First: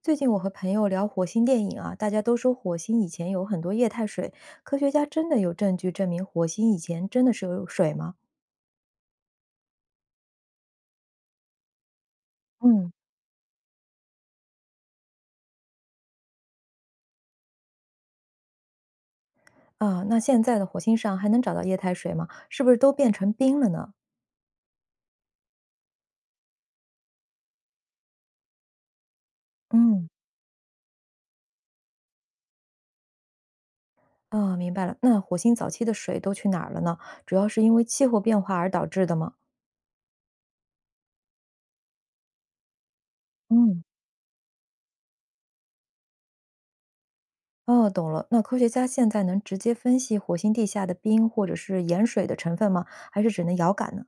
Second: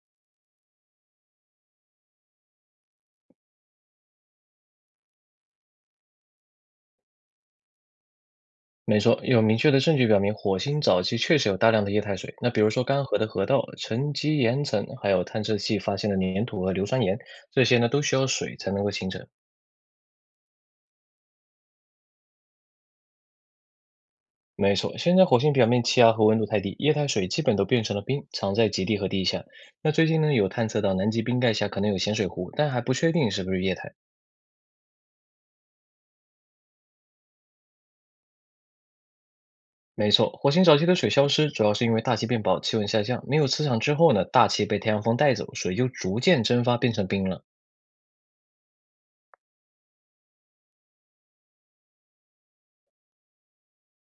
最近我和朋友聊火星电影啊，大家都说火星以前有很多液态水，科学家真的有证据证明火星以前真的是有水吗？没错，有明确的证据表明，火星早期确实有大量的液态水。那比如说嗯。干涸的河道、沉积岩层，还有探测器发现的粘土和硫酸盐，这些呢都需要水才能够形成。啊，那现在的火星上还能找到液态水吗？是不是都变成冰了呢？没错，现在火星表面气压和温度太低，液态水基本都变成了冰，藏在极地和地下。那最嗯。近呢，有探测到南极冰盖下可能有咸水湖，但还不确定是不是液态。啊，明白了。那火星早期的水都去哪儿了呢？主要是因为气候变化而导致的吗？没错，火星早期的水消失，主要是因为大气变薄，气温下降，没有磁场嗯。之后呢，大气被太阳风带走，水就逐渐蒸发变成冰了。哦，懂了。那科学家现在能直接分析火星地下的冰或者是盐水的成分吗？还是只能遥感呢？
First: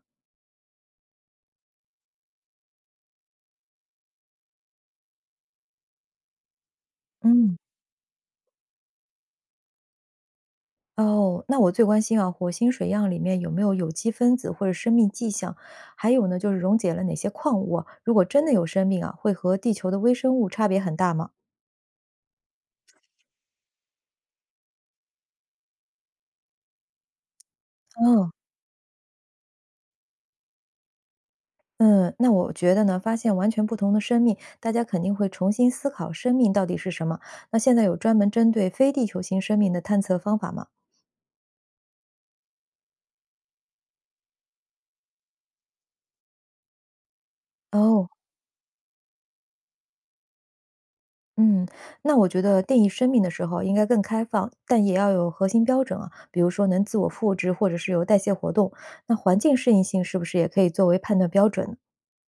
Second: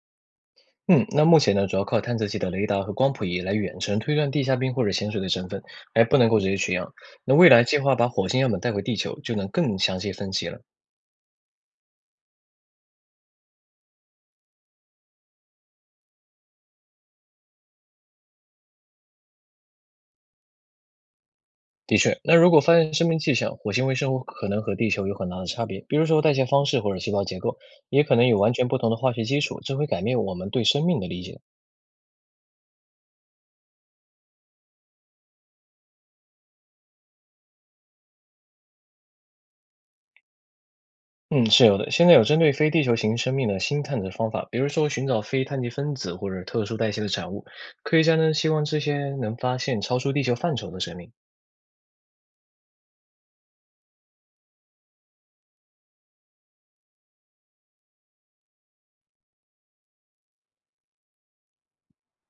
嗯，那目前呢，主要靠探测器的雷达和光谱仪来远程推断地下冰或者咸水的成分，还不能够直接取样。那未嗯。来计划把火星样本带回地球，就能更详细分析了。哦，那我最关心啊，火星水样里面有没有有机分子或者生命迹象？还有呢，就是溶解了哪些矿物啊，如果真的有生命啊，会和地球的微生物差别很大吗？的确，那如果发现生命迹象，火星微生物可能和地球有很大的差别，比如说代谢方式或者细胞结构，也可能哦。有完全不同的化学基础，这会改变我们对生命的理解。嗯，那我觉得呢，发现完全不同的生命，大家肯定会重新思考生命到底是什么。那现在有专门针对非地球型生命的探测方法吗？嗯，是有的。现在有针对非地球型生命的新探测方法，比如说寻找非碳基分子或者特殊代谢的产物。科学哦。家呢，希望这些能发现超出地球范畴的生命。嗯，那我觉得定义生命的时候应该更开放，但也要有核心标准啊，比如说能自我复制，或者是有代谢活动。那环境适应性是不是也可以作为判断标准呢？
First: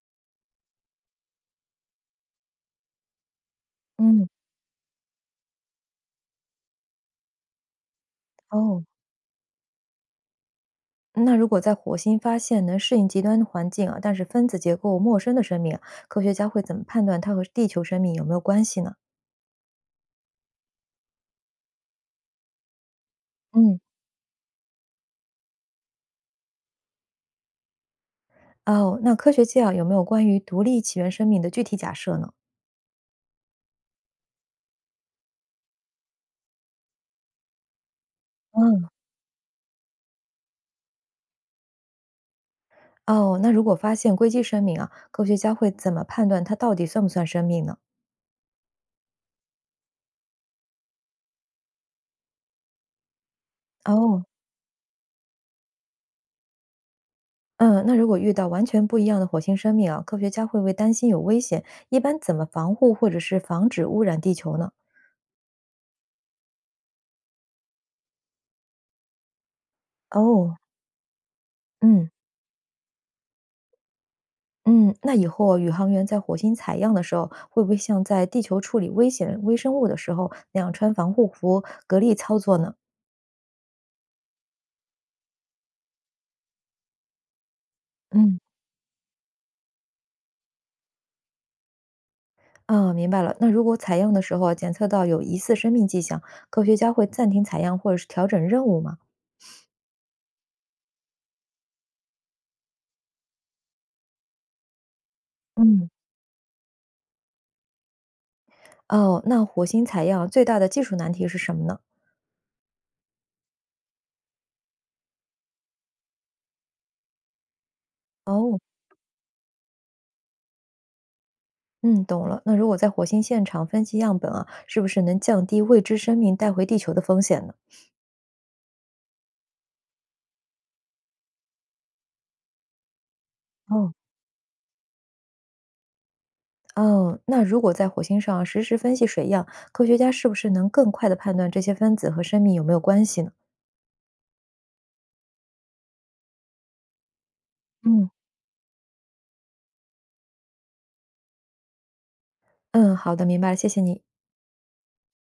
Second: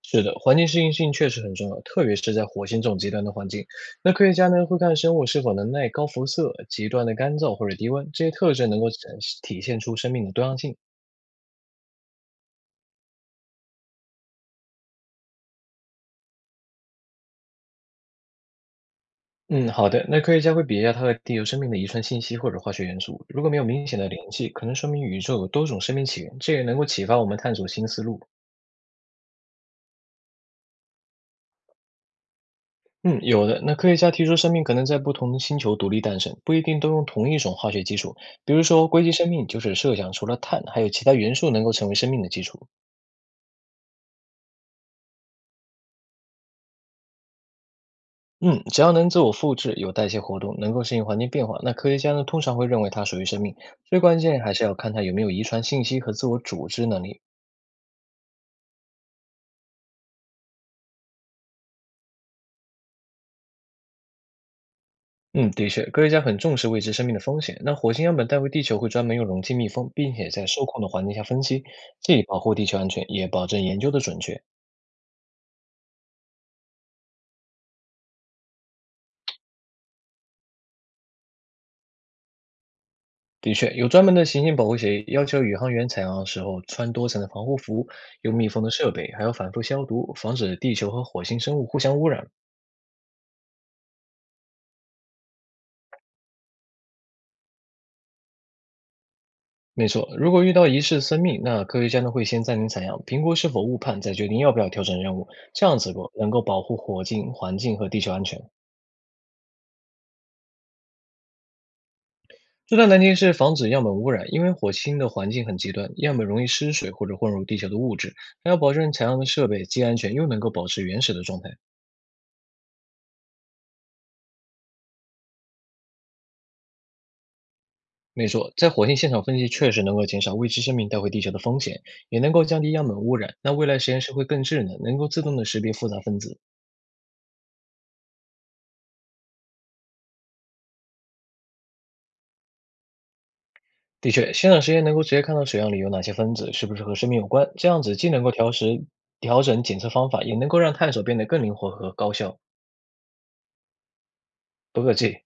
是的，环境适应性确实很重要，特别是在火星这种极端的环境。那科嗯。学家呢会看生物是否能耐高辐射、极端的干燥或者低温，这些特征能哦，够展体现出生命的多样性。那如果在火星发现能适应极端环境啊，但是分子结构陌生的生命啊，科学家会怎么判断它和地球生命有没有关系呢？嗯，好的。那科学家会比较它和地球生命的遗传信息或者化学元素，如果没有嗯。明显的联系，可能说明宇宙有多种生命起源，这也能够启发我们探索新思路。哦，那科学界啊有没有关于独立起源生命的具体假设呢？嗯，有的。那科学家提出，生命可能在不同的星球独立诞生，不一定都用同一种化学基础。比如说，嗯。硅基生命就是设想除了碳还有其他元素能够成为生命的基础。哦，那如果发现硅基生命啊，科学家会怎么判断它到底算不算生命呢？嗯，只要能自我复制、有代谢活动、能够适应环境变化，那科学家呢通常会认为它属于生命。最关哦。键还是要看它有没有遗传信息和自我组织能力。嗯，那如果遇到完全不一样的火星生命啊，科学家会不会担心有危险？一般怎么防护或者是防止污染地球呢？嗯，的确，科学家很重视未知生命的风险。那火星样本带回地球会专门用容器密封，并且在哦。受控的环境下分析，嗯既保护地球安全，也保证研究的准确。嗯，那以后啊宇航员在火星采样的时候，会不会像在地球处理危险微生物的时候那样穿防护服、隔离操作呢？的确，有专门的行星保护协议，要求宇航员采样的时候穿多层的防护服，用嗯。密封的设备，还要反复消毒，防止地球和火星生物互相污染。啊，明白了。那如果采样的时候啊检测到有疑似生命迹象，科学家会暂停采样或者是调整任务吗？没错，如果遇到疑似生命，那科学家呢会先暂停采样，评估是否误判，再决定要不要调整任务。这样嗯。子够能够保护火星环境和地球安全。哦，那火星采样最大的技术难题是什么呢？最大难题是防止样本污染，因为火星的环境很极端，样本容易失水或者混入地球的物质，还要哦。保证采样的设备既安全又能够保持原始的状态。嗯，懂了。那如果在火星现场分析样本啊，是不是能降低未知生命带回地球的风险呢？没错，在火星现场分析确实能够减少未知生命带回地球的风险，也能够降低样本污染。那未来实哦。验室会更智能，能够自动的识别复杂分子，哦，那如果在火星上实时分析水样，科学家是不是能更快地判断这些分子和生命有没有关系呢？的确，现场实验能够直接看到水样里有哪些分子是不是和生命有关，这样子嗯。既能够调时调整检测方法，也能够让探索变得更灵活和高效。嗯，好的，明白了，谢谢你。不客气。